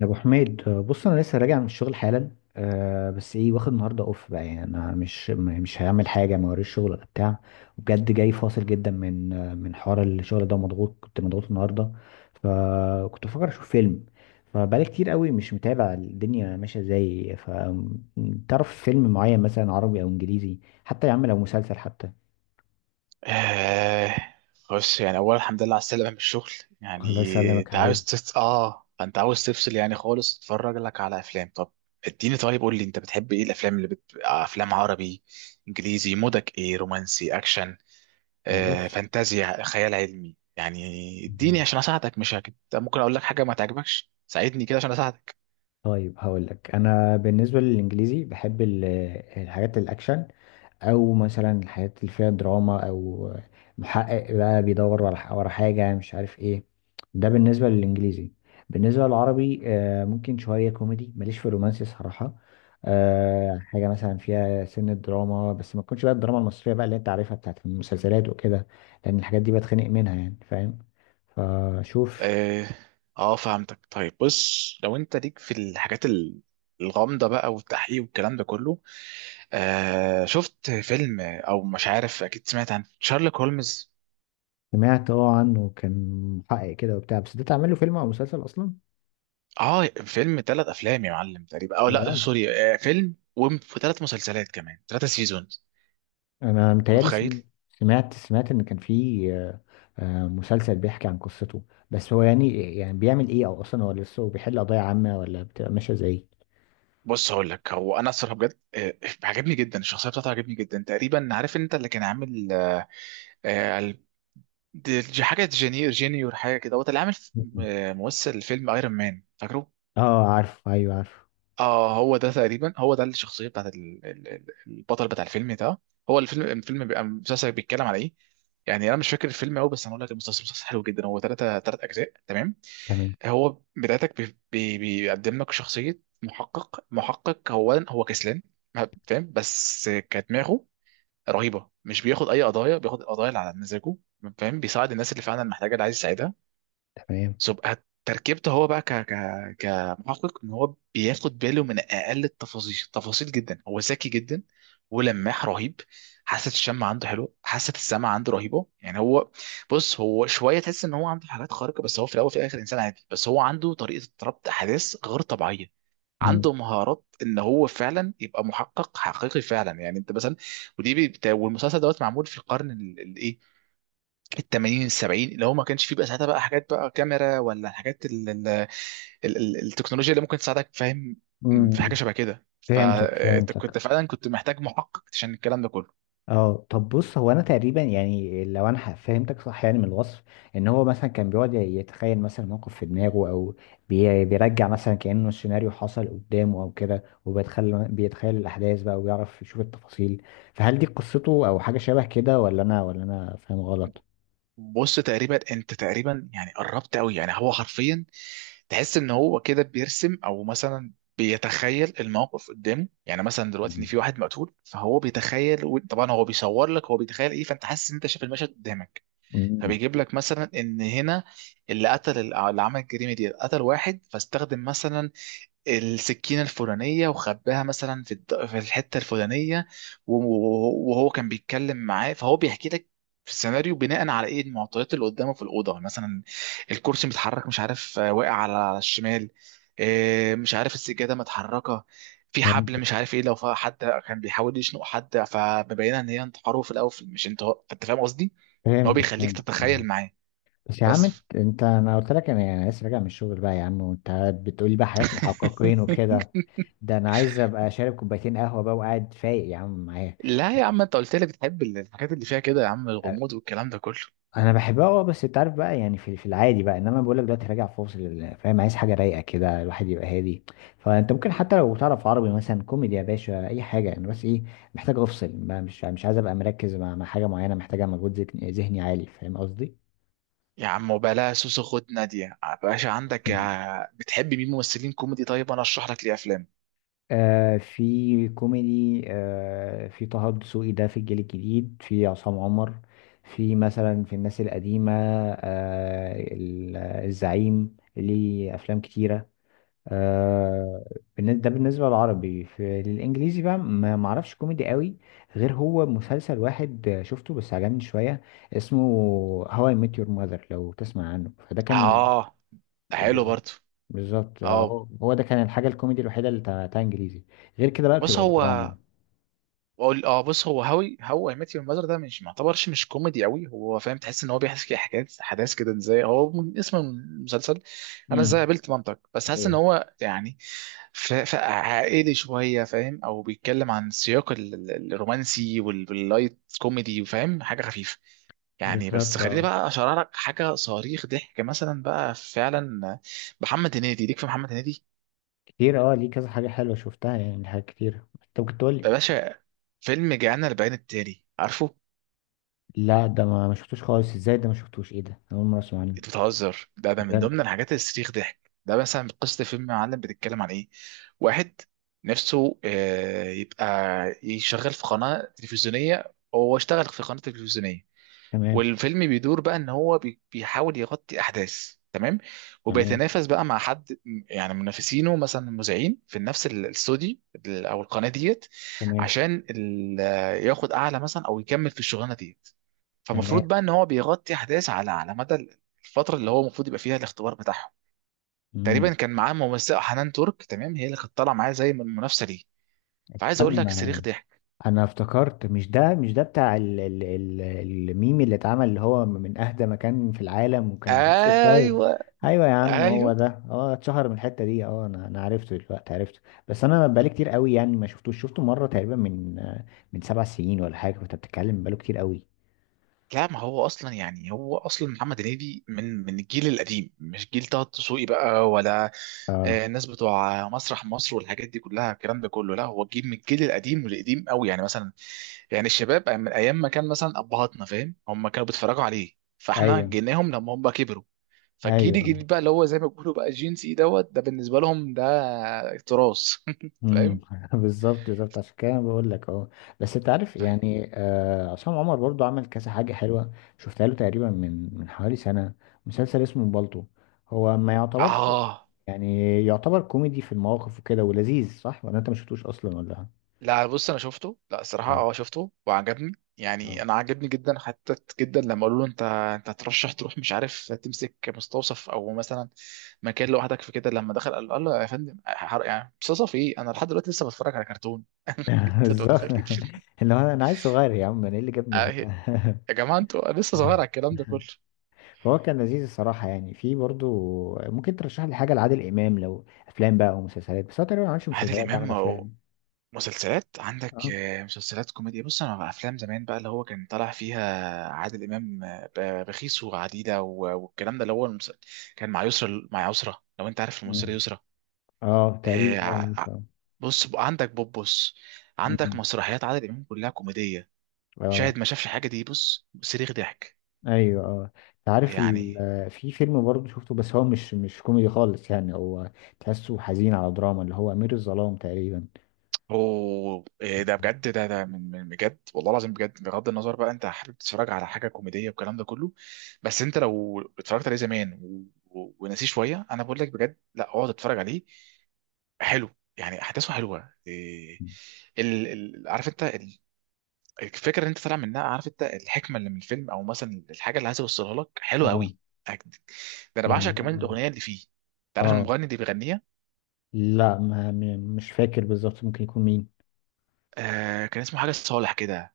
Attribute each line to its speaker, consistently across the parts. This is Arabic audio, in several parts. Speaker 1: يا ابو حميد، بص انا لسه راجع من الشغل حالا. أه بس ايه واخد النهارده اوف بقى. يعني انا مش مش هعمل حاجه، ما وريش شغل ولا بتاع. وبجد جاي فاصل جدا من من حوار الشغل ده. مضغوط، كنت مضغوط النهارده. فكنت بفكر اشوف فيلم. فبقالي كتير قوي مش متابع الدنيا ماشيه ازاي. فتعرف فيلم معين مثلا عربي او انجليزي؟ حتى يا عم لو مسلسل حتى.
Speaker 2: آه بص، يعني أولا الحمد لله على السلامة من الشغل.
Speaker 1: الله
Speaker 2: يعني
Speaker 1: يسلمك يا حبيبي.
Speaker 2: أنت عاوز تفصل، يعني خالص تتفرج لك على أفلام. طب اديني، طيب قول لي، أنت بتحب إيه؟ الأفلام اللي أفلام عربي، إنجليزي؟ مودك إيه، رومانسي، أكشن،
Speaker 1: بص.
Speaker 2: فانتازيا، خيال علمي يعني؟
Speaker 1: مم.
Speaker 2: اديني عشان أساعدك، مش هك... ممكن أقول لك حاجة ما تعجبكش، ساعدني كده عشان أساعدك.
Speaker 1: طيب هقول لك. انا بالنسبه للانجليزي بحب الحاجات الاكشن، او مثلا الحاجات اللي فيها دراما، او محقق بقى بيدور ورا حاجه مش عارف ايه. ده بالنسبه للانجليزي. بالنسبه للعربي ممكن شويه كوميدي، ماليش في الرومانسي صراحه. حاجه مثلا فيها سنه دراما، بس ما تكونش بقى الدراما المصريه بقى اللي انت عارفها بتاعت المسلسلات وكده، لان الحاجات دي بتخنق منها، يعني فاهم. فشوف.
Speaker 2: آه آه، فهمتك. طيب بص، لو أنت ليك في الحاجات الغامضة بقى والتحقيق والكلام ده كله، شفت فيلم؟ او مش عارف، اكيد سمعت عن شارلوك هولمز.
Speaker 1: سمعت اه عنه. كان محقق كده وبتاع. بس ده تعمل له فيلم او مسلسل اصلا؟
Speaker 2: اه، فيلم ثلاث افلام يا معلم تقريبا، او لا
Speaker 1: بجد؟
Speaker 2: سوري، فيلم وثلاث مسلسلات، كمان ثلاثة سيزونز.
Speaker 1: انا متهيألي
Speaker 2: متخيل.
Speaker 1: سمعت، سمعت ان كان في آه، مسلسل بيحكي عن قصته. بس هو يعني بيعمل ايه، او اصلا هو لسه بيحل قضايا عامة ولا بتبقى ماشية ازاي؟
Speaker 2: بص هقول لك، هو انا الصراحه بجد عجبني جدا، الشخصيه بتاعته عجبني جدا تقريبا. عارف انت اللي كان عامل آه ال- حاجه جينيور حاجه كده، هو اللي عامل
Speaker 1: مم.
Speaker 2: ممثل فيلم ايرون مان، فاكره؟
Speaker 1: اه عارف، ايوه عارف.
Speaker 2: اه، هو ده الشخصيه بتاعت البطل بتاع الفيلم ده. هو الفيلم بيبقى المسلسل بيتكلم على ايه؟ يعني انا مش فاكر الفيلم قوي، بس هنقول لك المسلسل مسلسل حلو جدا. هو ثلاث اجزاء تمام.
Speaker 1: تمام.
Speaker 2: هو بدايتك بي بي بيقدم لك شخصيه محقق هو كسلان فاهم، بس كدماغه رهيبه. مش بياخد اي قضايا، بياخد القضايا اللي على مزاجه فاهم، بيساعد الناس اللي فعلا محتاجه، اللي عايز يساعدها.
Speaker 1: تمام.
Speaker 2: تبقى تركيبته هو بقى ك ك كمحقق ان هو بياخد باله من اقل التفاصيل، تفاصيل جدا. هو ذكي جدا ولماح رهيب. حاسه الشم عنده حلو، حاسه السمع عنده رهيبه. يعني هو، بص، هو شويه تحس ان هو عنده حالات خارقه، بس هو في الاول وفي الاخر انسان عادي، بس هو عنده طريقه ربط احداث غير طبيعيه.
Speaker 1: مم.
Speaker 2: عنده مهارات ان هو فعلا يبقى محقق حقيقي فعلا، يعني انت مثلا. ودي والمسلسل دوت معمول في القرن الايه؟ التمانين السبعين، اللي هو ما كانش فيه بقى ساعتها بقى حاجات، بقى كاميرا ولا الحاجات ال ال ال ال التكنولوجيا اللي ممكن تساعدك فاهم. في
Speaker 1: مم.
Speaker 2: حاجه شبه كده.
Speaker 1: فهمتك،
Speaker 2: فانت
Speaker 1: فهمتك.
Speaker 2: كنت فعلا كنت محتاج محقق عشان الكلام ده كله.
Speaker 1: اه طب بص، هو انا تقريبا يعني لو انا فهمتك صح يعني من الوصف، ان هو مثلا كان بيقعد يتخيل مثلا موقف في دماغه، او بيرجع مثلا كانه السيناريو حصل قدامه او كده، وبيتخيل الاحداث بقى وبيعرف يشوف التفاصيل. فهل دي قصته او حاجه شبه كده، ولا انا فاهم غلط؟
Speaker 2: بص، انت تقريبا يعني قربت قوي. يعني هو حرفيا تحس ان هو كده بيرسم، او مثلا بيتخيل الموقف قدامه. يعني مثلا دلوقتي ان
Speaker 1: مم.
Speaker 2: في واحد مقتول، فهو بيتخيل، طبعا هو بيصور لك هو بيتخيل ايه، فانت حاسس ان انت شايف المشهد قدامك.
Speaker 1: مم.
Speaker 2: فبيجيب لك مثلا ان هنا اللي قتل، اللي عمل الجريمه دي قتل واحد، فاستخدم مثلا السكينة الفلانية وخباها مثلا في الحتة الفلانية، وهو كان بيتكلم معاه، فهو بيحكي لك في السيناريو بناء على ايه المعطيات اللي قدامه في الأوضة. مثلا الكرسي متحرك، مش عارف، واقع على الشمال، مش عارف السجادة متحركة، في حبل
Speaker 1: فهمتك،
Speaker 2: مش عارف ايه، لو حد كان بيحاول يشنق حد فمبينه ان هي انتحاره في الاول، مش انت، انت فاهم قصدي؟ ان هو
Speaker 1: فهمتك
Speaker 2: بيخليك
Speaker 1: فهمتك
Speaker 2: تتخيل معاه.
Speaker 1: بس يا عم،
Speaker 2: بس
Speaker 1: انا قلت لك انا يعني لسه راجع من الشغل بقى يا عم، وانت بتقولي بقى حاجات محققين وكده. ده انا عايز ابقى شارب كوبايتين قهوه بقى وقاعد فايق يا عم معايا.
Speaker 2: لا يا عم، انت قلت لي بتحب الحاجات اللي فيها كده يا عم،
Speaker 1: أ-
Speaker 2: الغموض والكلام ده كله.
Speaker 1: انا بحبها اه، بس انت عارف بقى، يعني في العادي بقى. انما بقول لك دلوقتي راجع فاصل فاهم، عايز حاجه رايقه كده، الواحد يبقى هادي. فانت ممكن حتى لو تعرف عربي مثلا كوميدي يا باشا، اي حاجه. انا بس ايه، محتاج افصل بقى، مش عايز ابقى مركز مع حاجه معينه محتاجه مجهود ذهني عالي، فاهم قصدي.
Speaker 2: يا عم وبلا سوسو، خد نادية باشا عندك. بتحب مين ممثلين كوميدي؟ طيب انا اشرح لك ليه افلام.
Speaker 1: في كوميدي، في طه دسوقي ده في الجيل الجديد، في عصام عمر، في مثلا في الناس القديمة الزعيم ليه أفلام كتيرة. آه. ده بالنسبة للعربي. في الإنجليزي بقى ما معرفش كوميدي قوي، غير هو مسلسل واحد شفته بس عجبني شوية. اسمه How I Met Your Mother لو تسمع عنه. فده كان
Speaker 2: اه، ده حلو
Speaker 1: بز-
Speaker 2: برضه.
Speaker 1: بالظبط
Speaker 2: اه
Speaker 1: هو ده كان الحاجة الكوميدي الوحيدة اللي بتاعتها انجليزي. غير كده بقى
Speaker 2: بص
Speaker 1: بتبقى
Speaker 2: هو
Speaker 1: الدراما.
Speaker 2: بص هو هاوي، هو اي ميت يور ماذر ده مش معتبرش مش كوميدي قوي، هو فاهم تحس ان هو بيحكي حكايات احداث كده ازاي. هو من اسم المسلسل، انا ازاي
Speaker 1: امم.
Speaker 2: قابلت مامتك، بس حاسس ان
Speaker 1: ايوه.
Speaker 2: هو يعني عائلي شويه فاهم. او بيتكلم عن سياق الرومانسي واللايت كوميدي وفاهم، حاجه خفيفه يعني. بس
Speaker 1: بالظبط
Speaker 2: خليني
Speaker 1: اه.
Speaker 2: بقى اشرح لك حاجه صريخ ضحك مثلا بقى فعلا. محمد هنيدي، ليك في محمد هنيدي
Speaker 1: كتير، اه. ليه كذا حاجة حلوة شفتها، يعني حاجات كتير انت ممكن تقول لي.
Speaker 2: يا باشا. فيلم جانا البيان التالي، عارفه؟
Speaker 1: لا ده ما شفتوش خالص. ازاي ده ما شفتوش؟ ايه ده، أنا اول مرة اسمع عنه.
Speaker 2: انت بتهزر؟ ده من
Speaker 1: بجد.
Speaker 2: ضمن الحاجات اللي تستريخ ضحك. ده مثلا قصة فيلم معلم، بتتكلم عن ايه؟ واحد نفسه يبقى يشغل في قناة تلفزيونية، هو اشتغل في قناة تلفزيونية،
Speaker 1: تمام.
Speaker 2: والفيلم بيدور بقى ان هو بيحاول يغطي احداث تمام،
Speaker 1: تمام.
Speaker 2: وبيتنافس بقى مع حد يعني منافسينه، مثلا مذيعين في نفس الاستوديو، او القناة ديت،
Speaker 1: تمام.
Speaker 2: عشان ياخد اعلى مثلا او يكمل في الشغلانة ديت.
Speaker 1: تمام.
Speaker 2: فمفروض بقى ان هو بيغطي احداث على مدى الفتره اللي هو المفروض يبقى فيها الاختبار بتاعهم.
Speaker 1: امم.
Speaker 2: تقريبا كان معاه ممثله حنان ترك تمام، هي اللي كانت طالعه معاه زي من المنافسه ليه. فعايز اقول لك
Speaker 1: استنى،
Speaker 2: صريخ ضحك.
Speaker 1: انا افتكرت مش ده. مش ده بتاع ال ال ال الميم اللي اتعمل، اللي هو من اهدى مكان في العالم وكان في وسط الطيب؟
Speaker 2: ايوه،
Speaker 1: ايوه يا عم، هو
Speaker 2: ايوه.
Speaker 1: ده. اه، اتشهر من الحته دي اه. انا عرفته دلوقتي، عرفته. بس انا بقالي كتير قوي يعني ما شفتوش، شفته مره تقريبا من 7 سنين ولا حاجه، فانت بتتكلم بقاله كتير قوي.
Speaker 2: لا، ما هو اصلا يعني هو اصلا محمد هنيدي من الجيل القديم، مش جيل طه دسوقي بقى ولا
Speaker 1: اه.
Speaker 2: الناس بتوع مسرح مصر والحاجات دي كلها الكلام ده كله. لا، هو جيل من الجيل القديم والقديم قوي يعني مثلا. يعني الشباب من ايام ما كان مثلا ابهاتنا فاهم، هم كانوا بيتفرجوا عليه، فاحنا
Speaker 1: ايوه.
Speaker 2: جيناهم لما هم كبروا. فالجيل
Speaker 1: ايوه.
Speaker 2: الجديد بقى اللي هو زي ما بيقولوا بقى جين سي دوت، ده بالنسبه لهم ده تراث
Speaker 1: امم.
Speaker 2: فاهم.
Speaker 1: بالظبط، بالظبط، عشان كده أنا بقول لك اهو. بس انت عارف،
Speaker 2: طيب
Speaker 1: يعني آه، عصام عمر برضو عمل كذا حاجه حلوه. شفتها له تقريبا من حوالي سنه، مسلسل اسمه بالطو. هو ما يعتبرش
Speaker 2: اه،
Speaker 1: يعني، يعتبر كوميدي في المواقف وكده، ولذيذ، صح؟ ولا انت ما شفتوش اصلا ولا؟
Speaker 2: لا بص انا شفته، لا الصراحه
Speaker 1: اه،
Speaker 2: اه شفته وعجبني، يعني
Speaker 1: اه.
Speaker 2: انا عجبني جدا حتى جدا. لما قالوا له انت هترشح تروح مش عارف تمسك مستوصف، او مثلا مكان لوحدك في كده، لما دخل قال له يا فندم، يعني مستوصف ايه، انا لحد دلوقتي لسه بتفرج على كرتون. انت
Speaker 1: بالظبط.
Speaker 2: متخيل؟
Speaker 1: اللي هو انا عايز صغير يا عم، انا ايه اللي
Speaker 2: آه،
Speaker 1: جابني هنا.
Speaker 2: يا جماعه انتوا، أنا لسه صغير على الكلام ده كله.
Speaker 1: فهو كان لذيذ الصراحه. يعني في برضو، ممكن ترشح لي حاجه لعادل امام؟ لو افلام بقى او مسلسلات، بس هو تقريبا ما عملش
Speaker 2: عادل
Speaker 1: مسلسلات،
Speaker 2: امام
Speaker 1: عمل افلام.
Speaker 2: مسلسلات عندك،
Speaker 1: اه.
Speaker 2: مسلسلات كوميديا. بص، انا بقى افلام زمان بقى اللي هو كان طالع فيها عادل امام، بخيس وعديله والكلام ده اللي هو كان مع يسرا، لو انت عارف الممثله
Speaker 1: مم.
Speaker 2: يسرا.
Speaker 1: اه
Speaker 2: آه،
Speaker 1: تقريبا، اه
Speaker 2: ع- ع-
Speaker 1: عارفه.
Speaker 2: بص بقى عندك بوبوس، عندك
Speaker 1: مم.
Speaker 2: مسرحيات عادل امام كلها كوميديه.
Speaker 1: اه.
Speaker 2: شاهد ما شافش حاجه دي، بص صريخ ضحك
Speaker 1: ايوه اه. انت عارف ال...
Speaker 2: يعني.
Speaker 1: في فيلم برضه شفته، بس هو مش كوميدي خالص يعني، هو تحسه حزين، على دراما، اللي هو امير الظلام تقريبا.
Speaker 2: اوه، إيه ده
Speaker 1: مم.
Speaker 2: بجد؟ ده من بجد، والله العظيم بجد، بغض النظر بقى انت حابب تتفرج على حاجه كوميديه والكلام ده كله. بس انت لو اتفرجت عليه زمان ونسيه شويه، انا بقول لك بجد، لا اقعد اتفرج عليه. حلو، يعني احداثه حلوه. إيه عارف انت الفكره اللي انت طالع منها، عارف انت الحكمه اللي من الفيلم او مثلا الحاجه اللي عايز يوصلها لك، حلوه
Speaker 1: اه.
Speaker 2: قوي. أكد. ده انا بعشق
Speaker 1: يعني
Speaker 2: كمان
Speaker 1: اه.
Speaker 2: الاغنيه اللي فيه. انت عارف
Speaker 1: آه.
Speaker 2: المغني اللي بيغنيها؟
Speaker 1: لا ما م- مش فاكر بالظبط، ممكن يكون مين؟
Speaker 2: كان اسمه حاجه صالح كده.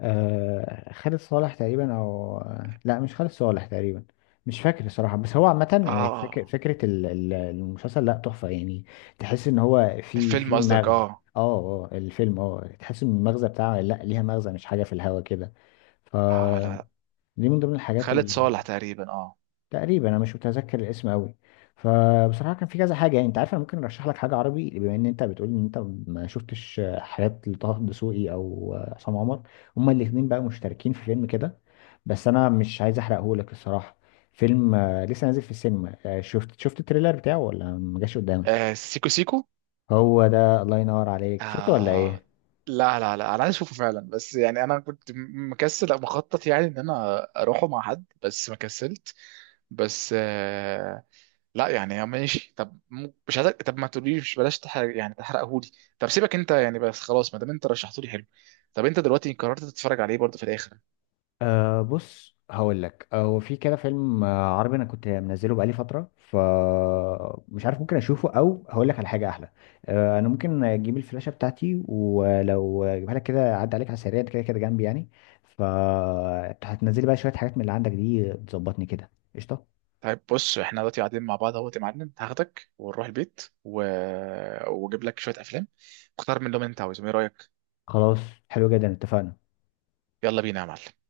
Speaker 1: آه خالد صالح تقريبا، او لا مش خالد صالح تقريبا. مش فاكر الصراحة. بس هو عامة
Speaker 2: اه،
Speaker 1: إيه،
Speaker 2: اه،
Speaker 1: فكرة المسلسل لا، تحفة يعني. تحس ان هو في
Speaker 2: الفيلم قصدك،
Speaker 1: مغزى.
Speaker 2: اه.
Speaker 1: اه. اه الفيلم اه، تحس ان المغزى بتاعه لا، ليها مغزى، مش حاجة في الهوا كده.
Speaker 2: اه، لا،
Speaker 1: فدي من ضمن الحاجات.
Speaker 2: خالد صالح تقريبا اه.
Speaker 1: تقريبا انا مش متذكر الاسم قوي. فبصراحه كان في كذا حاجه يعني. انت عارف انا ممكن ارشح لك حاجه عربي، بما ان انت بتقول ان انت ما شفتش حاجات لطه دسوقي او عصام عمر. هما الاثنين بقى مشتركين في فيلم كده، بس انا مش عايز احرقه لك الصراحه. فيلم لسه نازل في السينما. شفت التريلر بتاعه ولا ما جاش قدامك؟
Speaker 2: سيكو سيكو.
Speaker 1: هو ده، الله ينور عليك، شفته ولا ايه؟
Speaker 2: آه لا، لا، لا، انا عايز اشوفه فعلا، بس يعني انا كنت مكسل أو مخطط يعني ان انا اروحه مع حد بس ما كسلت. بس لا، يعني ماشي. طب مش عايزك، طب ما تقوليش، بلاش تحرق يعني تحرقهولي. طب سيبك انت يعني بس خلاص، ما دام انت رشحته لي حلو. طب انت دلوقتي قررت تتفرج عليه برضه في الاخر؟
Speaker 1: أه بص هقول لك، هو في كده فيلم عربي انا كنت منزله بقالي فتره، فمش عارف ممكن اشوفه، او هقول لك على حاجه احلى. أه، انا ممكن اجيب الفلاشه بتاعتي ولو اجيبها لك كده، عدى عليك على السريع، أنت كده كده جنبي يعني. فهتنزلي بقى شويه حاجات من اللي عندك دي، تظبطني كده، قشطه.
Speaker 2: طيب بص، احنا دلوقتي قاعدين مع بعض اهوت يا معلم، هاخدك ونروح البيت واجيب لك شويه افلام، اختار منهم اللي انت عاوزهم. ايه رايك؟
Speaker 1: خلاص، حلو جدا، اتفقنا.
Speaker 2: يلا بينا يا معلم.